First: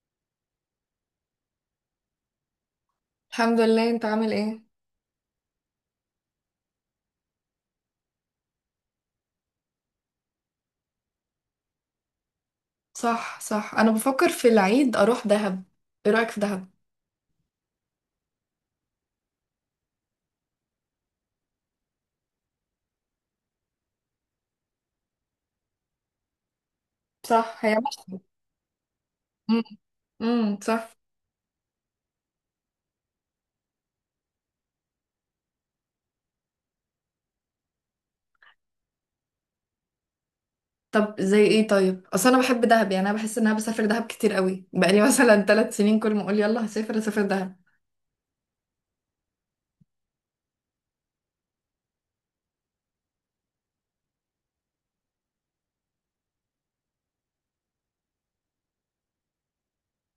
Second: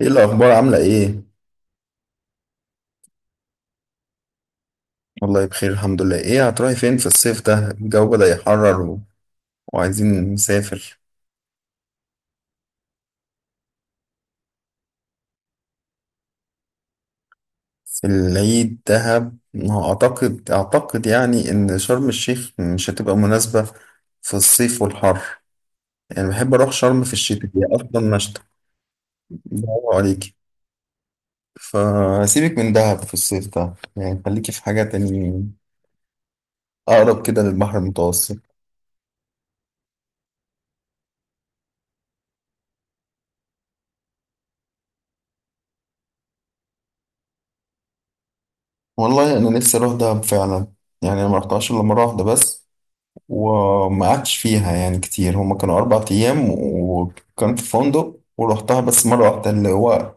ايه الاخبار؟ عامله ايه؟ الحمد لله. انت عامل ايه؟ والله بخير الحمد لله. ايه هتروحي فين في الصيف ده؟ الجو بدأ يحرر وعايزين نسافر. صح، صح، انا بفكر في العيد اروح دهب. ايه رايك في دهب؟ في العيد دهب؟ ما هو اعتقد يعني ان شرم الشيخ مش هتبقى مناسبه في الصيف والحر، يعني بحب اروح شرم في الشتاء، صح، هي هي مش. اصلا مشتى. امم، برافو عليكي. امم، صح. فسيبك من دهب في الصيف ده، يعني خليكي في حاجه تاني اقرب كده للبحر المتوسط. طب زي ايه؟ طيب اصل انا بحب دهب، يعني انا بحس ان انا بسافر دهب كتير قوي بقالي مثلا 3 سنين، كل ما اقول يلا هسافر هسافر دهب. والله انا نفسي اروح دهب فعلا، يعني انا ما رحتهاش الا مره واحده بس، وما قعدتش فيها يعني كتير، هما كانوا 4 أيام وكان في فندق، ورحتها بس مرة واحدة اللي هو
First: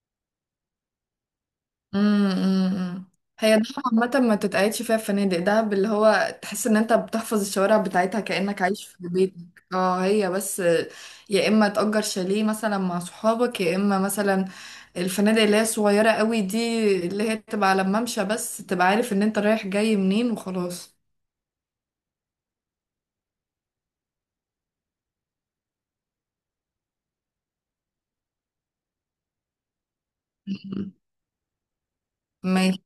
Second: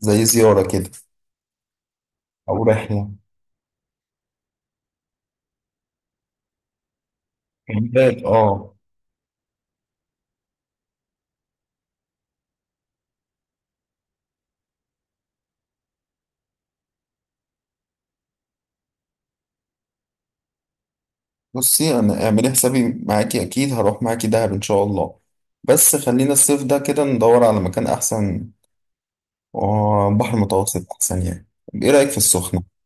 زي زيارة كده أو أمم. امم. رحلة، هي ده عامة ما تتقعدش فيها الفنادق، ده اللي هو تحس ان انت بتحفظ الشوارع كان بتاعتها باد كأنك اه. عايش في بيتك. اه، هي بس يا اما تأجر شاليه مثلا مع صحابك، يا اما مثلا الفنادق اللي هي صغيرة قوي دي، اللي هي تبقى على الممشى، بس تبقى عارف ان انت رايح جاي منين وخلاص. بصي أنا اعملي حسابي معاكي، أكيد هروح معاكي دهب إن شاء الله، بس خلينا الصيف ده كده ندور على مكان أحسن، وبحر متوسط أمم. أحسن يعني. طب إيه رأيك في السخنة؟ ماشي.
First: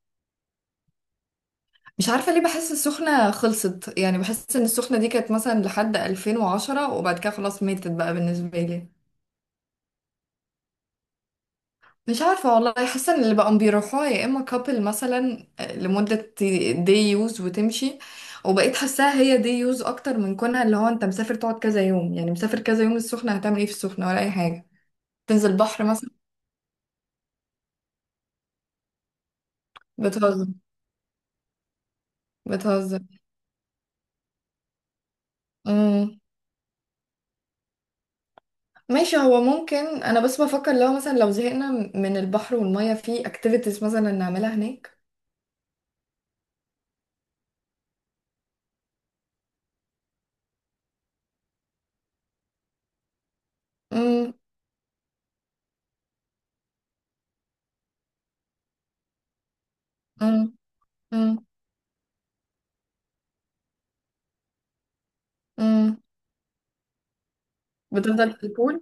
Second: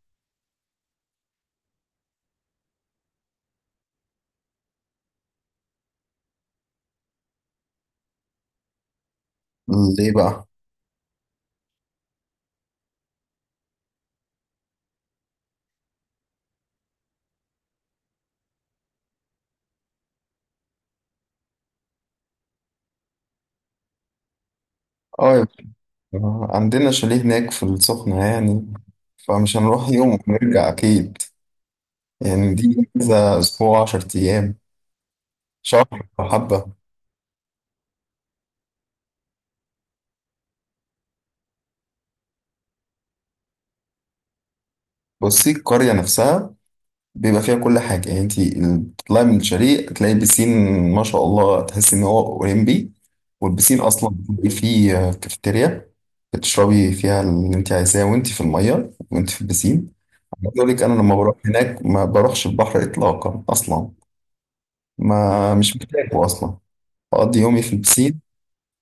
مش عارفة ليه بحس السخنة خلصت، يعني بحس ان السخنة دي كانت مثلا لحد 2010، وبعد كده خلاص ماتت بقى بالنسبة لي. ليه بقى؟ مش عارفة والله، حاسة ان اللي بقوا بيروحوها يا اما كابل مثلا لمدة، دي يوز وتمشي. وبقيت حاساها هي دي يوز اكتر من كونها اللي هو انت مسافر تقعد كذا يوم، يعني مسافر كذا يوم السخنة هتعمل ايه؟ في السخنة ولا اي حاجة، اه يا تنزل بحر مثلا. باشا، عندنا شاليه هناك في السخنة يعني، فمش هنروح يوم بتهزر. ونرجع أكيد، يعني دي بتهزر. كذا أسبوع، 10 أيام، شهر امم، أو حبة. ماشي. هو ممكن انا بس بفكر لو مثلا لو زهقنا من البحر والمية في اكتيفيتيز مثلا نعملها هناك. بصي القرية نفسها بيبقى فيها كل حاجة، يعني انتي بتطلعي من الشاليه تلاقي بسين ما شاء الله تحسي إن هو أولمبي، والبسين أصلا امم. بيبقى فيه كافيتيريا بتشربي فيها اللي انتي عايزاه وانتي في المية وانتي في البسين. امم. عايز أقول لك أنا لما بروح امم. هناك ما بروحش البحر إطلاقا أصلا، ما مش امم. بحتاجه أصلا، بقضي يومي في البسين. بتفضل في البول؟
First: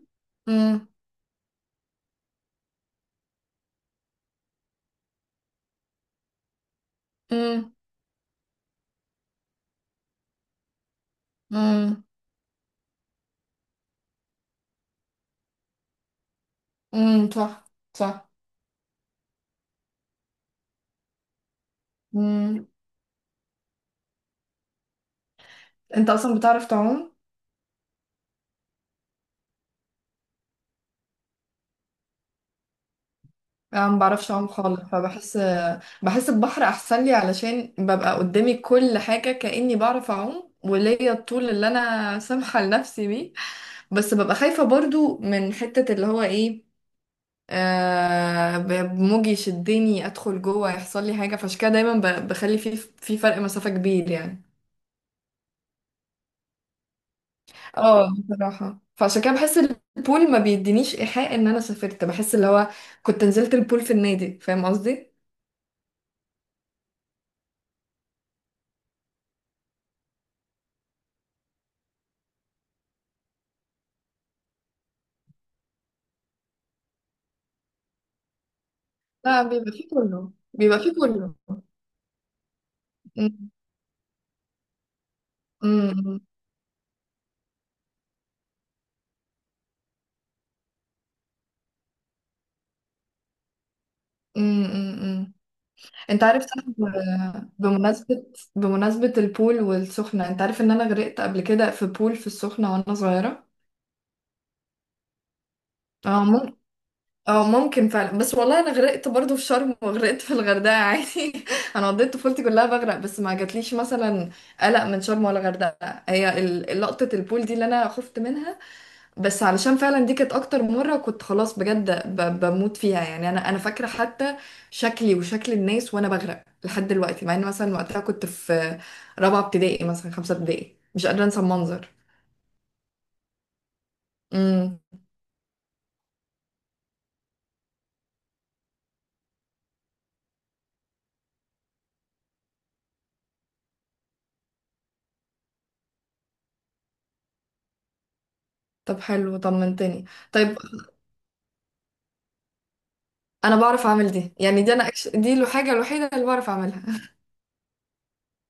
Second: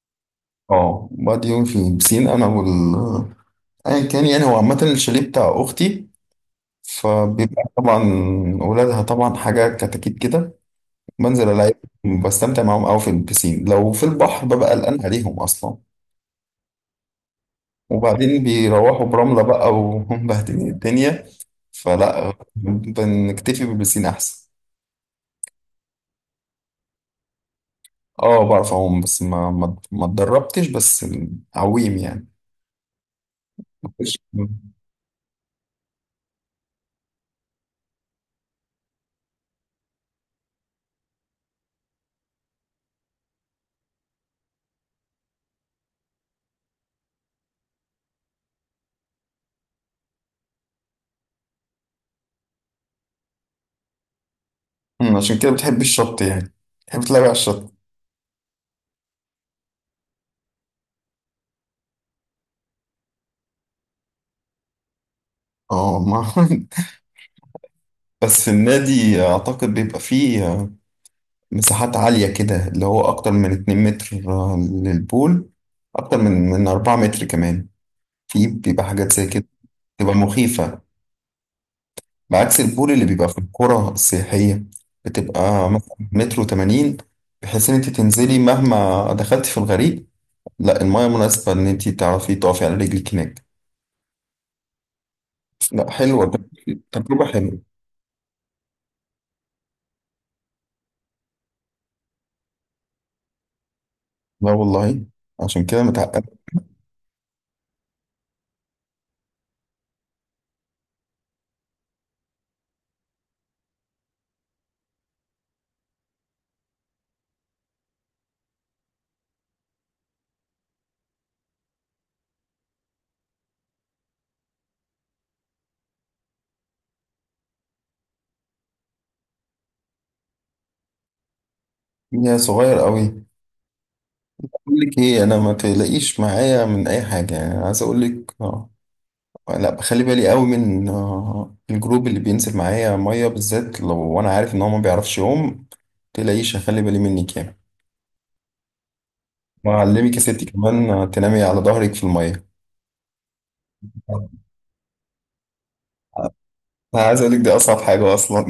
امم. اه بقضي يومي في البسين أنا، ايا كان يعني، هو عامة الشاليه بتاع اختي، فبيبقى امم. طبعا ولادها طبعا حاجة كتاكيت كده، بنزل العب امم. بستمتع معاهم قوي في البسين، لو في البحر ببقى قلقان عليهم اصلا، امم، صح، صح. وبعدين بيروحوا برملة بقى وهم مبهدلين الدنيا، فلا مم. بنكتفي بالبسين احسن. انت اصلا بتعرف تعوم؟ اه بعرف اعوم بس ما اتدربتش، بس عويم يعني. انا ما بعرفش اعوم خالص فبحس. بحس البحر احسن لي علشان ببقى قدامي كل حاجه كاني بعرف اعوم، وليا الطول اللي انا سامحه لنفسي بيه. بس ببقى خايفه برضو من حته اللي هو ايه، موجي يشدني ادخل جوه يحصل لي حاجه، فعشان كده دايما بخلي في فرق مسافه كبير يعني. عشان كده بتحب الشط يعني، بتحب تلعب على الشط. اه بصراحه، فعشان كده بحس البول ما بيدينيش ايحاء ان انا سافرت، بحس اللي هو كنت نزلت البول في النادي فاهم قصدي. اه ما بس النادي اعتقد بيبقى فيه مساحات عالية كده، اللي هو أكتر من 2 متر للبول، أكتر من 4 متر كمان، في بيبقى حاجات زي لا كده، بيبقى فيه بتبقى كله، بيبقى مخيفة، فيه كله. بعكس البول اللي بيبقى في أمم، القرى السياحية، بتبقى مثلا أمم، متر وتمانين، بحيث إن أنت تنزلي مهما دخلتي في الغريق لا، المايه مناسبة إن أنت تعرفي تقفي على رجلك هناك. أمم، أمم. لا انت حلوة ده، عارف صح؟ تجربة حلوة. بمناسبة، بمناسبة البول والسخنة، انت عارف ان انا غرقت قبل كده في بول في السخنة وانا صغيرة؟ لا والله! عشان كده اه متعقد! ممكن، اه ممكن فعلا، بس والله انا غرقت برضو في شرم وغرقت في الغردقة عادي. انا قضيت طفولتي كلها بغرق، بس ما جاتليش مثلا قلق من شرم ولا غردقة، هي لقطة البول دي اللي انا خفت منها، بس علشان فعلا دي كانت اكتر مرة كنت خلاص بجد بموت فيها يعني. انا فاكرة حتى شكلي وشكل الناس وانا بغرق لحد دلوقتي، مع ان مثلا وقتها كنت في رابعة ابتدائي مثلا خمسة ابتدائي، مش قادرة انسى المنظر. يا صغير قوي. أقول امم. لك إيه، أنا ما تقلقيش معايا من أي حاجة، يعني عايز أقول لك لا بخلي بالي قوي من الجروب اللي بينزل معايا ميه، بالذات لو انا عارف ان هو ما بيعرفش يقوم، تلاقيش هخلي بالي منك يعني. طب حلو، طمنتني. وأعلمك يا ستي طيب كمان تنامي على ظهرك في الميه. انا بعرف اعمل دي، يعني دي دي الحاجة الوحيدة اللي بعرف اعملها. انا عايز اقول لك دي اصعب حاجه اصلا.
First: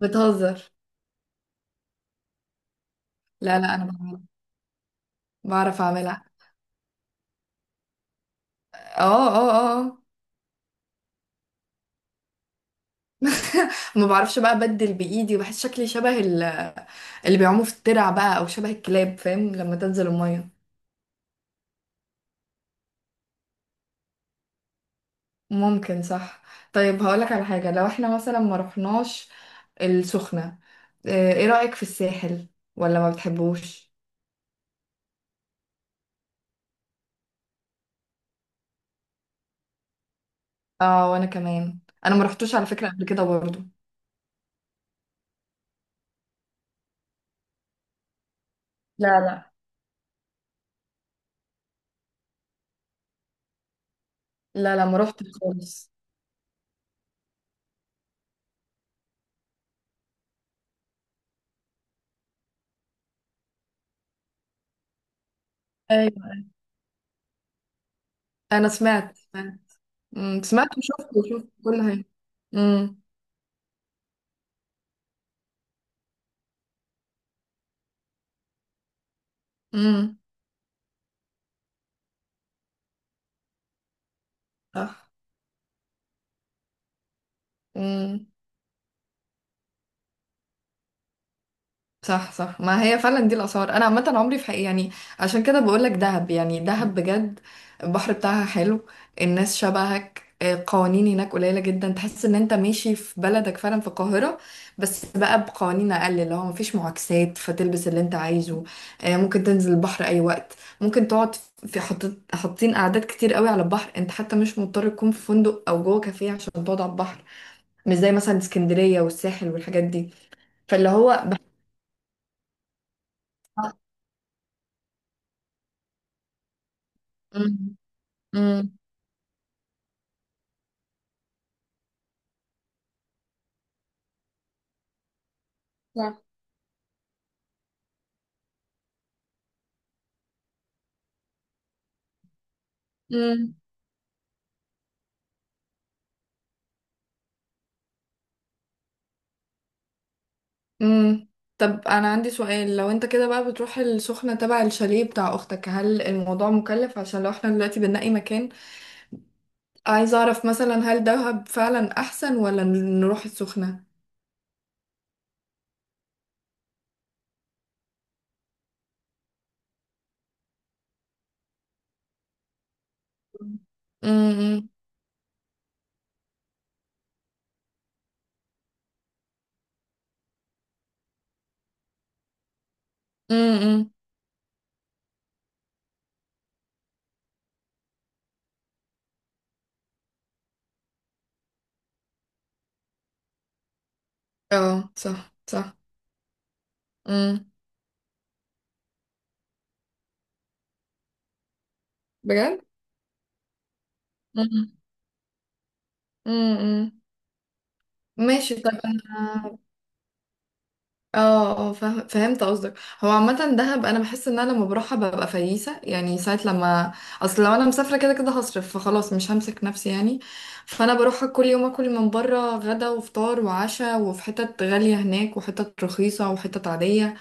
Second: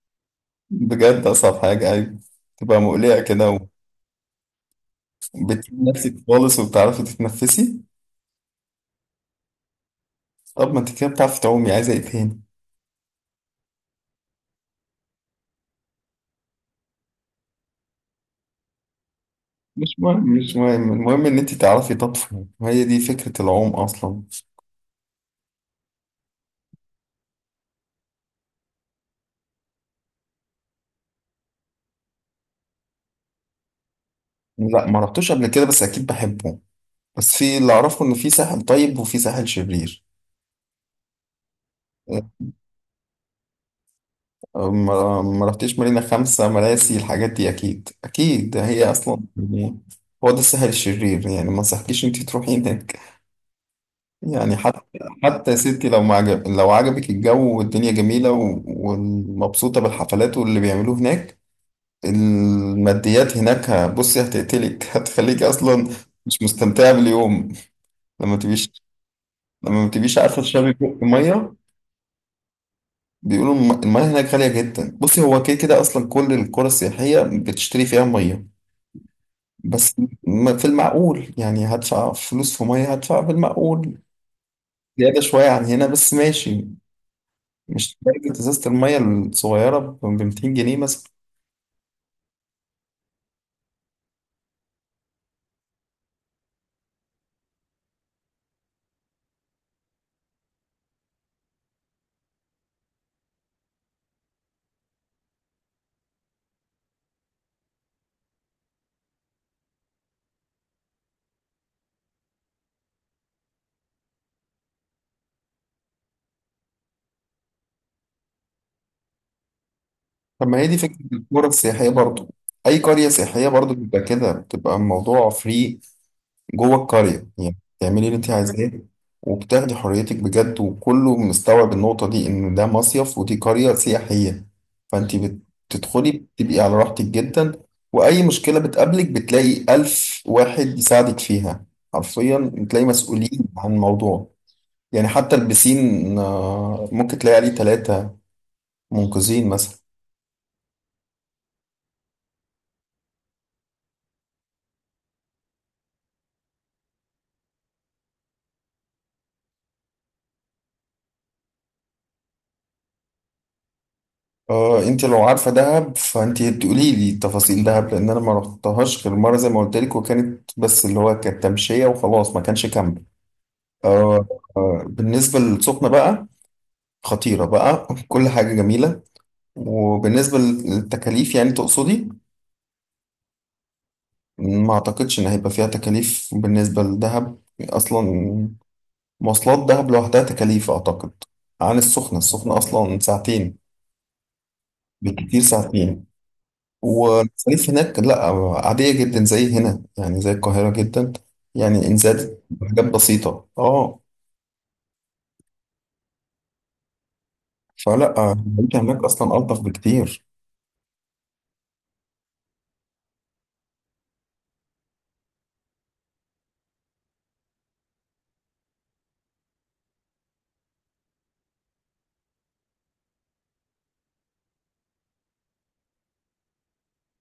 بتهزر. بجد اصعب حاجه، ايوه، تبقى مقلقه كده، لا، لا، انا بعملها. وبتسيبي بعرف نفسك اعملها. خالص وبتعرفي تتنفسي. اه، اه، اه آه. طب ما انت كده بتعرفي تعومي، عايزه ايه تاني؟ ما بعرفش بقى، ابدل بايدي، بحس شكلي شبه اللي بيعوموا في الترع بقى او شبه الكلاب فاهم لما مش تنزل مهم، الميه. مش مهم، المهم ان انت تعرفي تطفي وهي دي فكره العوم اصلا. ممكن، صح. طيب هقولك على حاجه، لو احنا مثلا ما رحناش السخنه، ايه رايك في الساحل؟ ولا ما بتحبوش؟ لا ما رحتوش قبل كده، بس اكيد بحبه، بس في اللي اعرفه ان في ساحل طيب وفي ساحل شرير. اه وانا كمان، انا ما رحتوش على فكره قبل كده برضو. ما رحتش مارينا، خمسة مراسي، الحاجات دي اكيد اكيد، هي لا، اصلا لا. يعني هو ده الساحل الشرير، يعني ما انصحكيش انت تروحي هناك، يعني لا، حتى، لا، ما رحتش حتى يا ستي خالص. لو ما عجب، لو عجبك الجو والدنيا جميلة ومبسوطة بالحفلات واللي بيعملوه هناك، الماديات هناك بصي هتقتلك، هتخليك اصلا مش ايوه. مستمتعة باليوم، لما انا تبيش، سمعت، سمعت. لما ما تبيش عارفة أمم، سمعت تشربي بق وشفت، وشفت مية. كل حاجه. امم. بيقولوا المياه هناك غالية جدا، بصي هو كده كده أصلا كل القرى السياحية بتشتري فيها مية، بس امم، في المعقول، يعني هدفع فلوس في مية هدفع في المعقول، صح. زيادة شوية عن هنا بس ماشي، مش امم، درجة إزازة المية الصغيرة ب 200 جنيه مثلا. صح، صح. ما هي فعلا دي الاسعار، انا عامه عمري في حقيقة يعني. عشان كده بقول لك دهب، يعني دهب بجد. البحر بتاعها حلو، الناس شبهك، قوانين هناك قليله جدا، تحس ان انت ماشي في بلدك فعلا في القاهره بس بقى بقوانين اقل، اللي هو مفيش معاكسات، فتلبس اللي انت عايزه، ممكن تنزل البحر اي وقت، ممكن تقعد في حط... حاطين قعدات كتير قوي على البحر، انت حتى مش مضطر تكون في فندق او جوه كافيه عشان تقعد على البحر. مش زي مثلا اسكندريه والساحل والحاجات دي. طب ما هي دي فاللي فكرة هو القرى السياحية برضو، أي قرية سياحية برضو بيبقى كده، بتبقى الموضوع فري جوه القرية، بحس. يعني تعملي اللي انت عايزاه امم، وبتاخدي حريتك بجد، وكله مستوعب النقطة دي إن ده مصيف ودي قرية سياحية، فانت بتدخلي صح. بتبقي على راحتك جدا، وأي مشكلة بتقابلك بتلاقي ألف واحد يساعدك فيها، حرفيا بتلاقي مسؤولين امم. عن الموضوع، يعني حتى البسين ممكن تلاقي عليه ثلاثة منقذين مثلا. امم. طب انا عندي سؤال، لو انت كده بقى بتروح السخنة تبع الشاليه بتاع اختك، هل الموضوع مكلف؟ عشان لو احنا دلوقتي بنلاقي مكان، عايزة اعرف مثلا هل دهب فعلا احسن ولا نروح السخنة. اه انت لو عارفه دهب فانت تقولي لي تفاصيل دهب، لان انا ما رحتهاش غير مره زي ما قلت لك، وكانت بس اللي هو كانت تمشيه وخلاص، ما كانش كامب. آه امم. بالنسبه للسخنه بقى، خطيره بقى! كل حاجه جميله. وبالنسبه للتكاليف يعني تقصدي، امم. ما اعتقدش ان هيبقى فيها تكاليف بالنسبه لدهب اصلا، مواصلات دهب لوحدها تكاليف اعتقد عن السخنه، السخنه اصلا ساعتين، اه صح، بالكتير صح. ساعتين، امم، والمصاريف هناك لا، عادية جدا زي هنا، يعني زي القاهرة جدا، يعني إن زادت بجد. حاجات بسيطة اه، امم. امم، فلا ماشي. طب العيشة هناك أصلا انا، ألطف بكتير. اه، اه، فاهم، فهمت قصدك. هو عامة دهب انا بحس ان انا لما بروحها ببقى فييسة، يعني ساعة لما اصل لو انا مسافرة كده كده هصرف، فخلاص مش همسك نفسي يعني. فانا بروحها كل يوم اكل من بره، غدا وفطار وعشاء، وفي حتت غالية هناك وحتت رخيصة وحتت عادية،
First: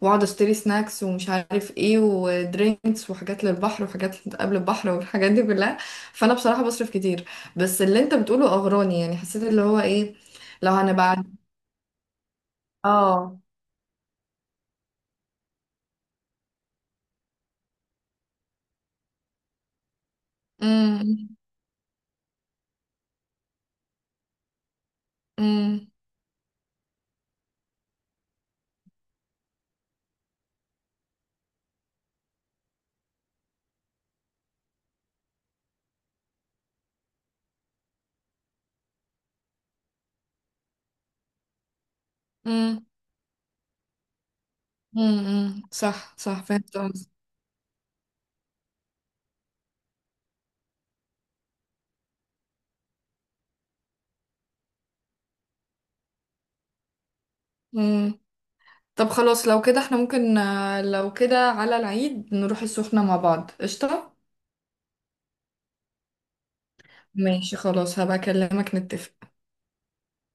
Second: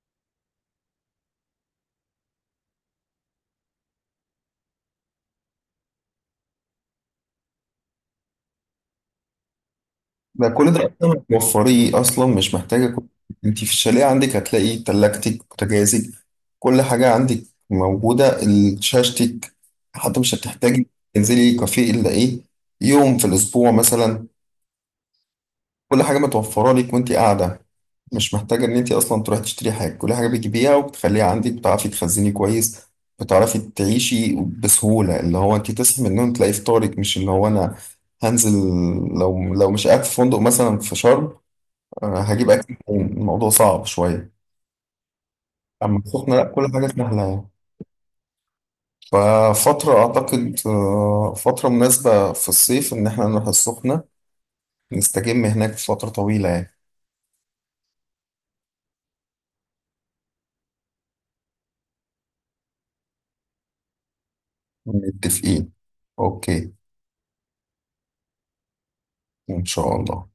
واقعد اشتري سناكس ومش عارف ايه ودرينكس وحاجات للبحر وحاجات قبل البحر والحاجات دي كلها، فانا بصراحة بصرف كتير. بس اللي انت بتقوله اغراني، يعني حسيت اللي هو ايه، ده كل لو ده أصلا هنبقى. توفريه، أصلا مش محتاجة اه. أنت في الشاليه عندك هتلاقي تلاجتك، بوتاجازك، كل حاجة عندك موجودة، شاشتك، حتى مش هتحتاجي امم. تنزلي كافيه إلا إيه، يوم في الأسبوع مثلا، امم. كل حاجة متوفرة لك وأنت قاعدة، مش محتاجة إن أنت أصلا تروحي تشتري حاجة، كل حاجة بتجيبيها وبتخليها عندك، بتعرفي تخزني كويس، بتعرفي تعيشي بسهولة، اللي هو أنت تصحي من النوم تلاقي فطارك، مش اللي هو أنا هنزل، لو مش قاعد في فندق مثلا في شرم، هجيب أكل امم. منين؟ الموضوع صعب شوية. امم، أما صح، السخنة صح، لأ كل فهمت حاجة قصدي. سهلة يعني، ففترة أعتقد فترة مناسبة في الصيف إن إحنا نروح السخنة، نستجم هناك فترة طويلة يعني. امم. طب خلاص، لو كده احنا ممكن، لو كده على العيد نروح السخنة مع بعض قشطة. متفقين. أوكي. ماشي خلاص، هبقى اكلمك نتفق. إن شاء الله.